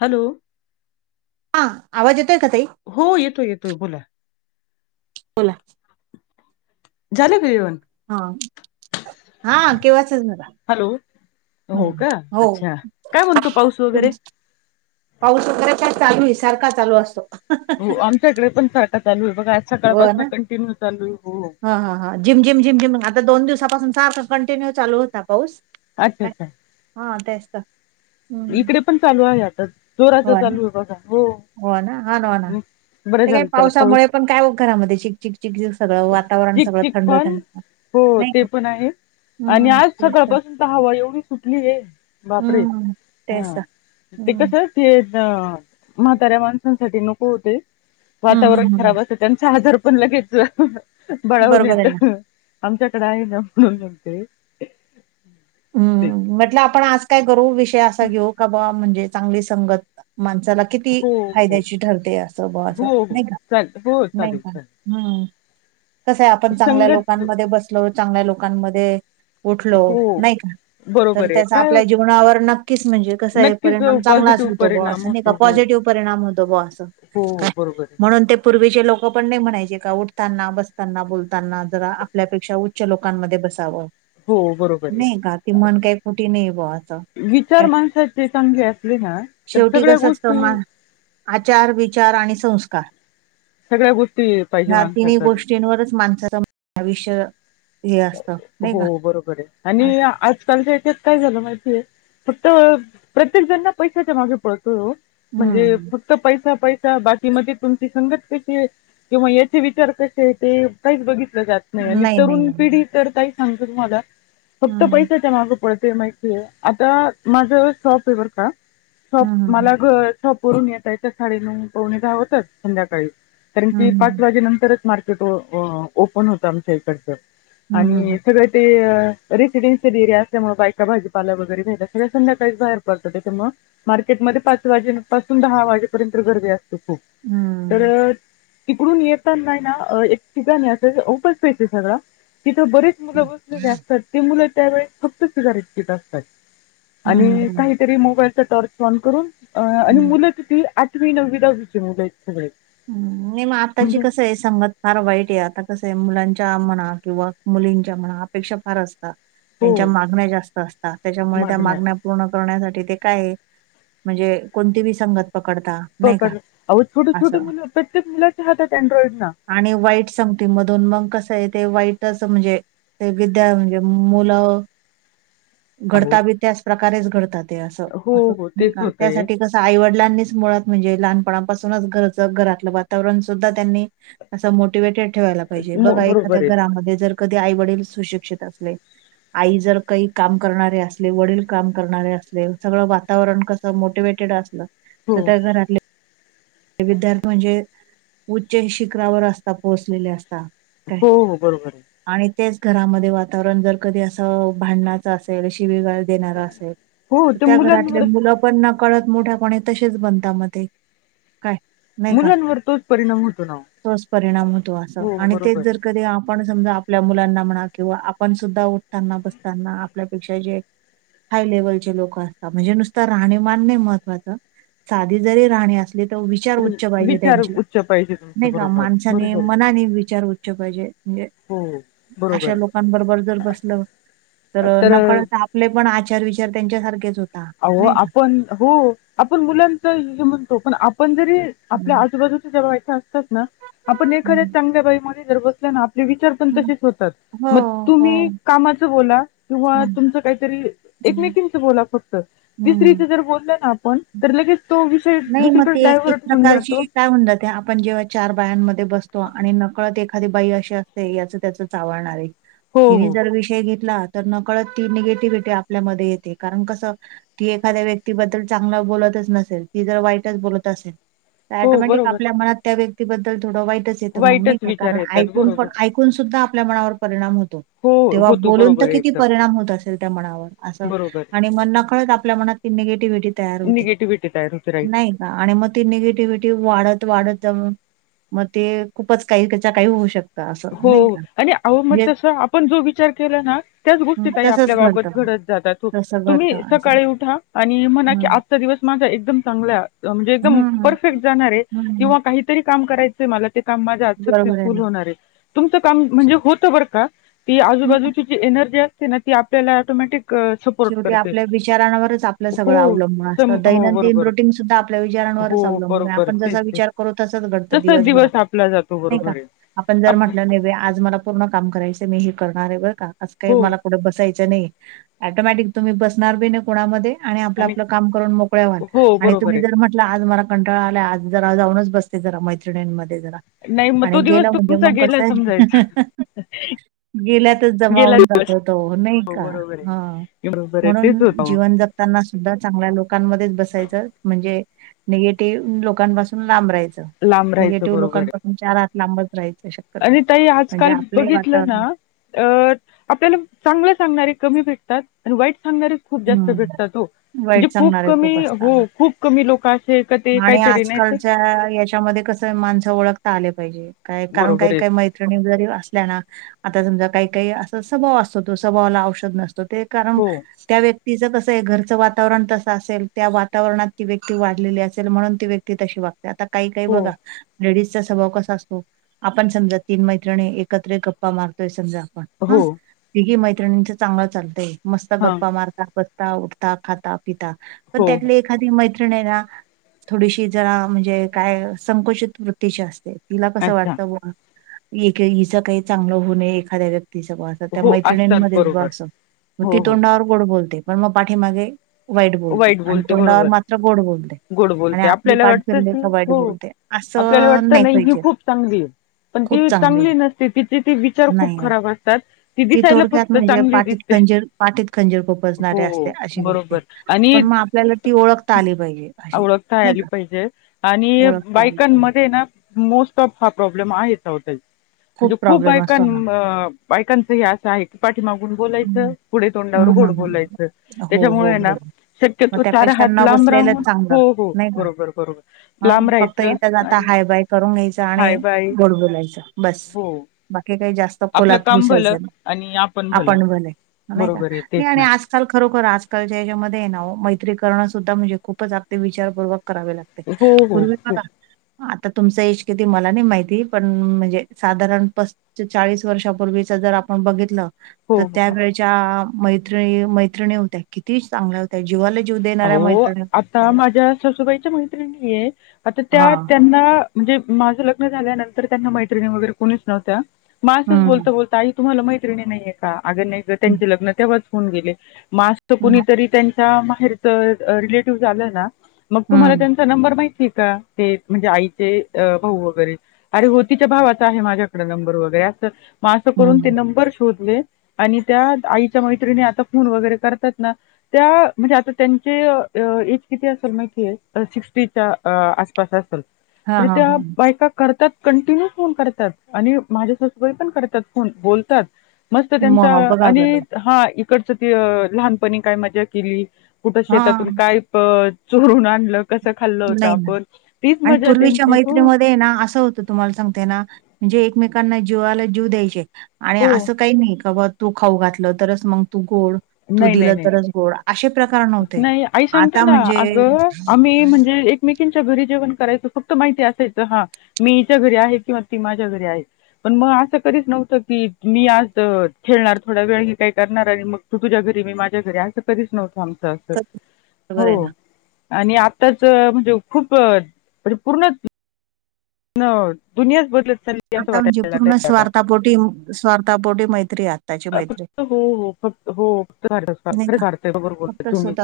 Hello हां आवांज येतोय कां ताई हो येतोय येतोय बोलां बोलां झालं कां जेवणं हां हां केव्हांच चं झालं हॅलो हो कां अच्छा कायं म्हणतो पाऊस तुम वगैरें पाऊस वगैरें कायं चालूं आहे सारखां चालूं असतों हो आमच्यांकडे पणं सारखां चालूं आहे बघां आंज सकाळंपासून कंटिन्यू चालूं आहे हो ह ह हा जिम, जिम, झिम, जिम आता दोन दिवसापासून सारखं कंटिन्यू चालू होता पाऊस. अच्छा, काय अच्छा. हा तेच तर. हम्म इकडे पण चालू आहे आता जोराच चालू आहे बघा हो. होणा हाना होणा. हं. बरं ते काय झालं त्याला पाऊस पावसामुळे पण काय घरामध्ये चिकचिक चिकचिक सगळं वातावरण सगळं चिकचिक थंड पण थंड हो नाही ते का पण आहे आणि हम्म आज तेच सकाळपासून तर हवा एवढी सुटली आहे बापरे हम् [inaudible] हा ते कस ते म्हाताऱ्या माणसांसाठी नको ओ ते. हम्म वातावरण हम्म हम्म खराब असत त्यांचा आजार पण लगेच बळावून बरोबर आहे येत. ना आमच्याकडे आहे ना म्हणून सांगते. हम्म म्हटलं आपण आज काय करू विषय असा घेऊ का बा म्हणजे चांगली संगत माणसाला किती हो हो फायद्याची ठरते असं बां हो हो नाही का चालेल हो नाही चालेल का चालेल हम्म कस आहे आपण चांगल्या संगत लोकांमध्ये बसलो, चांगल्या लोकांमध्ये उठलो हो नाही का? तर बरोबर आहे त्याचा काय आपल्या होत- जीवनावर नक्कीच म्हणजे कसा आहे नक्कीच परिणाम चांगलाच पॉझिटिव्ह होतो ब परिणाम असं नाही का होतो हो पॉझिटिव्ह परिणाम होतो ब अस हो काय बरोबर आहे म्हणून ते पूर्वीचे लोक पण नाही म्हणायचे का उठताना, बसताना, बोलताना जरा आपल्यापेक्षा च्या लोकांमध्ये बसावं. हो. बरोबर आहे. नाही का ती मन काही खोटी नाही बो असं. विचार माणसाचे चांगले असले ना तर शेवटी सगळ्या कसं असतं गोष्टी मा आचार, विचार आणि संस्कार सगळ्या गोष्टी पाहिजे ह्या तिन्ही माणसाकडे गोष्टींवरच माणसाचा आयुष्य हे असत. हो बरोबर आहे आणि आजकालच्या ह्याच्यात काय झालं माहितीय फक्त प्रत्येक जणना पैशाच्या मागे पडतोय हो. म्हणजे हम्म फक्त पैसा, पैसा बाकीमध्ये तुमची संगत कशी आहे. किंवा याचे विचार कसे आहे ते काहीच बघितलं जात नाही आणि तरुण पिढी तर ताई सांगते तुम्हाला फक्त हम्म पैसाच्या माग पडते माहि आता माझं शॉप आहे बर का शॉप हम्म मला घर शॅप वरुणी येता येता साडेनऊ पवणे दहा होतात संध्याकाळी कारण की पाच हम्म वाजे नंतरच मार्केट ओपन होत आमच्या इकडचं हम्म हम्म हम्म आणि सगळं ते रेसिडनस रया असल्यामुळे बायका भाजीपाला वगैरे घ्यायला सगळ्या संध्याकाळीच बाहेर पडता त्यामुळे मार्केटमध्ये पाच वाजे पासून दहा वाजेपर्यंत गर्दी असत खूप हम्म तर तिकडून येताना आहेना एक ठिकाणी आहे असं ओपन स्पेस आहे सगळा तिथं बरेच मुलं बसलेली असतात ते मुलं त्यावेेळेस फक्त सिगारेट पीत असतात. हम्म आणि हम्म काहीतरी मोबाईलचा टॉर्च ऑन करून आणि हम्म. मुलं किती आठ ठवी नवी दहावी चे मूला आहेत ते. हम्म नाही मग आत्ताची कसं आहे सांगत फार वाईट आहे आता कसं आहे मुलांच्या म्हणा किंवा मुलींच्या म्हणा अपेक्षा फार असतात. हो त्यांच्या मागण्या जास्त असतात त्याच्यामुळे त्या मागण्या पूर्ण करण्यासाठी ते काय म्हणजे कोणती बी संगत पकडता. नाही का पकड अहो छोटे, असं छोटे मुलं प्रत्येक मुलाच्या हातात अँड्रॉइड ना. आणि वाईट सांगती मधून मग कसं आहे ते वाईटच म्हणजे [unintelligible] अहो घडता बी त्याच प्रकारेच घडत ते अस हो, अस हो नाय तेच का होतंय. त्यासाठी कस आईवडलांनीच मुळात म्हणजे लहानपणापूनच गरत घरातलं वातावरण सुद्धा त्यांनी, अस मोटिवेटेड ठेवायला पाहिजे मो बघा एखाद्या बरोबर आहे. घरामध्ये जर कधी आई वडील सुशिक्षित असले आई जर काही काम करणारे असले वडील काम करणारे असले सगळं वातावरण कस असं मोटिवेटेड असलं, हो. तर त्या घरातले. ते विद्यार्थी म्हणजे, उच्च शिखरावर असतात, पोहोचलेले असतात. का काय? हो, हो बरोबर आहे. आणि तेच घरामध्ये वातावरण जर कधी अस भांडना शिवीगाळ देणारा असल, हो ते त्या घरातले मुलांवर मुलं पण न कळत मोठ्यापणे तशेच बनता म ते. काय, नाही का? मुलांवर तोच परिणाम होतो ना ओ. तोच परिणाम होतो असं, हो आणि बरोबर तेच आहे. जर कधी आप पण समजा, आपल्या मुलांना म्हणा, किंवा आपण सुद्धा उठताना, बसताना आपल्यापेक्षा जे हाय लेव्हलचे लोक असतात, म्हणजे नुसत राहणीमान नाही महत्त्वाचं, साधी जरी राहणी अस तो विचार तर उच्च पाहिजे विचार त्यांचे उच्च पाहिजे तुमचं नाही का? बरोबर आहे. माणसाने बरोबर आहे, बरोबर आहे. मनाने विचार उच्च पाहिजे. म्हणजे, हो, बरोबर अशा आहे. लोकांबरोबर जर बसलं, तर नकळत आपले पण आचार- विचार त्यांच्या सारखेच होत. अवो, आपण हो, आपण मुलांच हे म्हणतो पण आप पण जरी आपल्या हं. आजूबाजूच्या ज्या बायका असतात ना आपण एखाद्या चांगल्या बाई मध्ये [unintelligible] आपले विचार पण हं. तसेच होतात. हो, मग हो. तुम्ही कामाच बोला, किंवा हं, तुमचं काहीतरी हं, एकमेकींचं बोला फ तिसरी हं. जर बोलल ना आपण, तर लगेच तो विषय नाही मग दुसरीकडे ते डायव्हर्ट होऊन प्रकारची जातो काय म्हणता ते आपण जेव्हा चार बायांमध्ये बसतो. आणि नकळत एखादी बाई अशी असते. याच त्याच चावळणारी आहे. हो तिने हो जर विषय घेतला. तर, नकळत ती निगेटिव्हटी आपल्यामध्ये येते. कारण कसं ती एखाद्या व्यक्तीबद्दल चांगला बोलतच नसेल, ती जर वाईटच बोलत असेल, तर हो टोमॅटिक बरोबर आपल्या मनात त्या व्यक्तीबद्दल थोडं वाईटच ते तर मग नाही वाईटच का, विचार कारण येतात बरोबर ऐकूनपण ऐकून सुद्धा आपल्या मनावर परिणाम होतो. हो तेव्हा होतो बोलून बरोबर तर आहे किती एकदम परिणाम होत असल त्या मनावर असं. बरोबर आणि मग नकळत आपल्या मनात ती निगेटिव्हिटी तयार होते. निगेटिव्हिटी तयार होते. राइट. नाही का आणि मग ती निगेटिव्हिटी वाढत वाढत जाऊन मग ते खूपच काहीच्या काही होऊ शकत. हो आणि अहो म तस आपण जो विचार केला ना त्याच हं, गोष्टी ताई तसंच आपल्याबाबत घडतं घडत जातात. हो. तसं तुम्ही घडतं असं सकाळी उठा. आणि म्हणा की हं, आ जचा दिवस माझा एकदम चांगला म्हणजे एकदम हं, परफेक्ट जाणार हाय. हं. किंवा काही तरी काम करायचंय मला. ते काम माझ आज बरोबर सक्सेसफुल ना. होणार आहे. तुमचं काम म्हणजे होत बरं का? ती हं, आजूबाजूची जी एनर्जी असते ना, ती आपल्याला ऑटोमॅटिक सपोर्ट शेवटी करते. आपल्या विचारांवरच आपलं सगळं हो अवलंबून सम असतं हो दैनंदिन बरोबर. रुटीन सुद्धा आपल्या विचारांवरच हो अवलंबून हाय. बरोबर आपण तेच जसा तेच. विचार करू तसच घडतं तसाच दिवसभरात. दिवस आपला जातो नाही का? बरोबर आहे. आपण जर आप म्हटलं नाही आज मला पूर्ण काम करायचं मी हे करणार आहे बरं का? असं काही हो मला कुठं बसायच नाई ऍटोमॅटिक तुम्ही बसणार बी नाय कुणामध्ये. आणि आपलं आपलं काम करून मोकळ्याव्हाल हो आणि बरोबर तुम्ही आहे. जर म्ह ना आज मला कंटाळा आला. आज जरा जाऊनच बसते. जरा मैत्रिणींमध्ये जरा नाही मग आणि तो गेल दिवस म्हणजे तुमचा मग गेला कसं समजायचा. गेल्यातच गेला जमावून दिवस. जातो तो, नही हो का? बरोबर हा आहे. बरोबर आहे तेच म्हणून होतं मग. जीवन जगताना सुद्धा चांगल्या लोकांमध्येच बसायचं, म्हणजे निगेटिव्ह लोकांपासून लांब राहायचं, लांब राहायचं निगेटिव्ह बरोबर आहे. लोकांपासून चार हात लांबच राहायच. आणि ताई आजकाल बघितलं ना अ आपल्याला चांगलं सांगणारे कमी भेटतात आणि वाईट सांगणारे खुप जास्त हं, भेटतात हॊ, म्हणजे वाईट खूप सांगणारे कमी, असतात. हो खूप कमी लोक अश आणि आजकालच्या आ याच्यामध्ये कस, माणसं ओळखता आले पाहिजे, काय कारण बरोबर काही आहे. काही मै नी जरी असल्याना, आता समजा काही-काही असा स्वभाव असतो तो, स्वभावाला औषध नसतो, ते कारण हो त्या व्यक्तीचं तसं ये घरचं वातावरण तसं असेल, त्या वातावरणात ती व्यक्ती वाढलेली असे ल, म्हणून ती व्यक्ती तशी वागते, आता काही-काही हो बघा लेडीजचा स्वभाव कसा असतो, आपण समजा तीन मैत्रिणी एकत्र गप्पा मारतोय समजा आपण हो हं, तिघी मैत्रिणींच चांगलं चालतंय, मस्त हां गप्पा मारता बस ता, उठता, खाता, पिता, पण हो हो त्यातली एखादी मैत्रिणी ना थोडीशी जरा म्हणजे काय संकुचित वृत्तीची असते, तिला कसं अच्छा वाटतं ब एक ई हिचं काही चांगलं होऊ नये एखाद्या व्यक्तीच ब त त्या हो असतात मैत्रिणींमध्ये बग बरोबर. अस, ती हो हो हो. तोंडावर गोड बोलते, पण मग पाठीमागे वाईट बोलते अन तोंडावर मात्र गोड बोलते. गोड आणि बोलते, आपली आपल्याला पाठ वाटत फिरली कीं का वाईट हो, बोलते आपल्याला असं वाटतं नाही नही ही पाहिजे खूप चांगली. पण खूप ती चांगली आहे. नसते, तिचे ते विचार खूप नाही नाही खराब असतात, ती दिसायला थोडक्यात फक्त म्हणजे चांगली पाठीत दिसते. खंजीर, पाठीत खंजीर खुपसणारे असते, हो अशी व्यक्ती. बरोबर आणि पण मग आपल्याला ती ओळखता आली पाहिजे, अशी. ओळखता नाही आली का पाहिजे आणि ओळखता आली पाहिजे बायकांमध्ये ना, मोस्ट ऑफ हा प्रॉब्लेम आहेच अहो ताई. म्हणजे खूप प्रॉब्लेम असतो हा बायकां-म बायकांच हे असं आहे. पाठीमागून हं. बोलायचं, पुढे तोंडावर हम्म गोड हम्म हम्म. बोलायचं, हो, हो, त्याच्यामुळे ना हो. मग शक्यतो चार त्यापेक्षा हात न लांब बसलेलंच राहून चांगलं, हो हो नही का बरोबर बरोबर हं लांब फक्त राहायचं येेता- जाता आणि हाय बाय करून घ्यायच आणि हाय बाय गोड बोलायच, बस हो बाकी काही जास्त आपलं खोलात काम भलं, घुसायचं नाही. आणि आप आपण भले, नही का? नही आणि ना आज काल, खरोखर आजकालच्या याच्यामध्ये ये ना ओ मैत्रीकरणं सुद्धा म्हणजे खूपच अगदी विचारपूर्क करावे लाग ते, हो हो पूर्वी हो बघा हां, आता तुमच एज किती मला नही माहिती, पण म्हणजे साधारण पस ते चाळीस वर्षापूर्वीच जर आपण बघितलं हो तर हो त्या वेळच्या मैत्रिणी-मैत्रिणी होत्या, किती चांगल्या होत्या, जिवले अहो आता माझ्या ससुबाईच्या मैत्रिणी ये, आता त्या हां. त्यांना म्हणजे माझं लग्न झाल्यानंतर त्यांना मैत्रिणी वगैरे कोणीच नव्हत्या, म असंच हं. बोलता-बोलता आई तुम्हाला मैत्रिणी नहीेये का? अग नहीं गं हं. त्यांचे लग्न तेव्हाच होऊन गेले, म अस त हं. कुणीतरी त्यान च्या माहेरचं रेलॅटिव्ह आलं ना, मग तुम्हाला हं. त्यान चा नंबर माहितीय का ते, म्हणजे आईचे भाऊ वगैरे? आरे हो तीच्या भावाचा आहे माझ्याकड नंबर वगैरे, असं म असं करून ते हं. नंबर शोधले. आणि त्या आईच्या मैत्रिणी आता फोन वगैरे करतात ना, त्या म्हणजे आता त्यांचे अ एज किती असेल माहितीय? अ सिक्स्टीच्या अ-आसपास असल. हां, तरी हां, त्या हां. बायका करतात कंटिन्यू फोन करतात आणि माझ्या सासूबाई पण करतात, फोन बोलतात. मस्त त्यांचा मग बघा आणि बरं. हां इकडचं ते लहानपणी काय मजा केली. कुठं शेतातूंन हां. कायं पणं चोरूंन आणलं कसं खाल्लं होतं नाही आपणं तीचं मज्जा त्यांची हो ते नां असं होतं तुम्हांला सांगते नां म्हणंजे एकमेकांना जीवाला जीव द्यांयचे आणि हो असं कांहीं नाहीं कां तूं खाऊं घातलं तरचं मंग तूं गोंड तूं नाही नाही दिलं नाही तरचं गोंड असे प्रकार नव्हते नाही आई सांगते आंता म्हणजे एकमेकीच्यां घरी जेवणं करायचं फक्तं माहिती असायचं, हां मीच्यां घरी आहे किंव्हा ती माझ्यां घरी आहे पणं मंग असं करीच नव्हतं की मी आंज खेळणांर थोंडा वेळ कांहीं करणारं आणि मंग तूं तुझ्यां घरी मी माझ्यां घरी असं कधीचं नव्हतं आमचं असं कधी बरोबर आहे हो ना. आणि आत्ताचं म्हणजे खूंप म्हणजे पूर्ण नं दुनियांच बदलतं चालली असं आंता म्हणजे वाटायला पूर्ण लागलंय आता. स्वार्थापोटी स्वार्थापोटी मैत्री आंता फक्तं हो हो फक्तं हो फक्तं कांत खरे करतेय बगरं बोलतांय तुम्हीं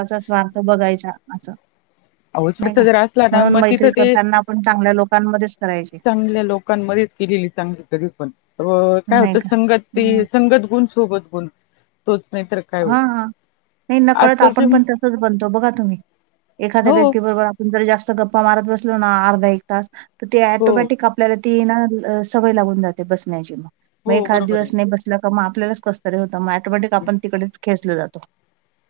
बघायचां असं अहो, नाहीं स्वार्थ कां जर असला ना म्हणूंन मग मैत्री तिथं ते करतांना आपणं चांगल्यां लोकांमध्येंच करायची चांगल्या लोकांमध्ये केलेली चांगली तरी पणं अं कायं नाही होतं का? संगत ते संगत सोबत ब -तोचं नाहीं तरं हां हां नाहीं नकळंत आपणं पणं तसंच बनतो बघां तुम्हीं एखाद्यां हो व्यक्ती बरोबर जास्तं गप्पां मारतं बसलो नां अर्धा एक तांस तरं ते हो टोमॅटिक आपणं आपल्यांला ती ना सवंय लागूंन जाते बसण्यांची मंग हो एखादं बरोबर आहे दिवसं नाहीं बसल्या कां मंग आपल्यांला कसं होतं मंग टोमॅटिक आपणं तिकडेचं खेचलं जातो.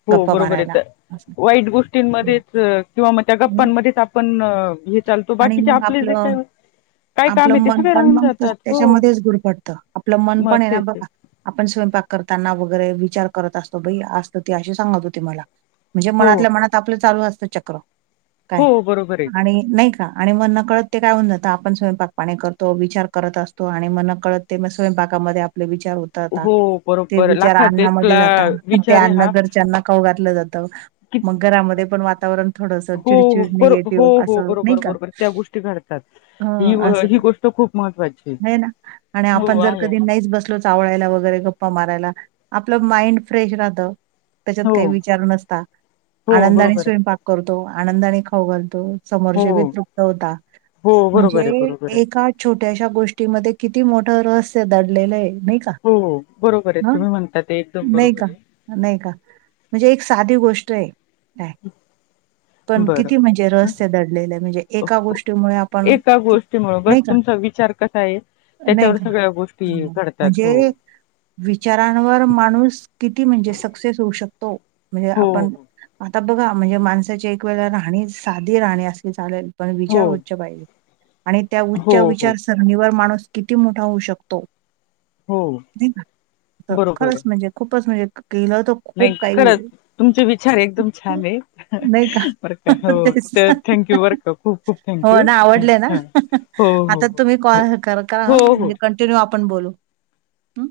हो गप्पा बरोबर आहे मारायला तरं असं. वाईट गोष्टींमध्येंच किंवा मंग त्यां हं. गप्पांमध्येचं पणं अं आणि मंग आपलं काय काम आपलं आहे ते मनं सगळे पणं राहून मंग जातात हो त्यांच्यामध्ये चं गुडफडतं आपलं मनं मग पणं आहे नां तेच ते बघां आपणं स्वयंपाक करतांना वगैरें विचार करतों असतों बाई आंज ती अशी सांगतं होती मलां म्हणजे हो मनातल्यां मनांत आपलं चालूं असतं चक्रं हो बरोबर आहे कायं आणि नाहीं आणि मणं नं कळतं ते कायं होऊन जातं आपणं, स्वयंपाक पाणी करतों विचार करतं असतों आणि मणं कळतं ते स्वयंपाकामध्यें आपले विचार होते. हो ते बरोबर विचार लाखात अन्नामध्यें एकला जातां ते विचार आहे अन्न हा घरच्यांना खाऊं घातलं जातं मंग घरांमध्ये पणं वातावरण थोडंस हो हो चिडचिड बरो हो निगेटिव्ह हो असं नाही बरोबर का? बरोबर त्यां गोष्टी घडतांत. ही हं, असं ही गोष्ट खूंप महत्वांची आहे हो आहे. कांहीं नसलं चावलेला वगैरें गप्पां मारायंला आपलं माइंड फ्रेश राहतं त्यांच्यात हो कांहीं विचार नसतां हो आनंदाने बरोबर आहे. स्वयंपाक करतो आनंदाने खाऊं घालतो स सर्व हो तुटंवतां हो म्हणजे बरोबर आहे बरोबर आहे एकां छोट्यांच्या गोष्टींमध्ये किती मोठं रहस्यं दडलेलं आहे नां ही कां हो बरोबर आहे तुम्हीं म्हणतांत ते एकदंम बरोबर आहे. नाहीं कां म्हणजे एक सांधी गोष्ट आहे. कायं पणं किती म्हणजे बरं रहस्यं दडलेले आहे एकां गोष्टींमुळे आपणं एका गोष्टीमुळे बस नाहीं कां तुमचा विचार कसा आहे. नाहीं त्याच्यावर कां सगळ्या गोष्टी घडतात हो म्हणजे विचारांवर माणूंस किती म्हणजे सक्सेस होऊ शकतो म्हणजे हो आपणं आंता बघां म्हणजे माणसांची एक वेळे राहणी सांधी राहणी असली चालेल पणं हो विचार उच्चं पाहिजे आणि त्यां हो उच्चं हो विचार सणीवर माणूंस किती मोठा होऊ शकतो हो नाही का बरोबर आहे खरंच म्हणजे खूपच म्हणजे गेला होतो. नाही खरच तुमचे विचारे एकदम छान आहे नाही का बर का हो तेच तर ना. थँक् हो ना आवडले ना हां हो हो आता तुम्ही हो कॉल कर का करा हा हो हो म्हणजे हो कंटिन्यू आपण बोलू. हं.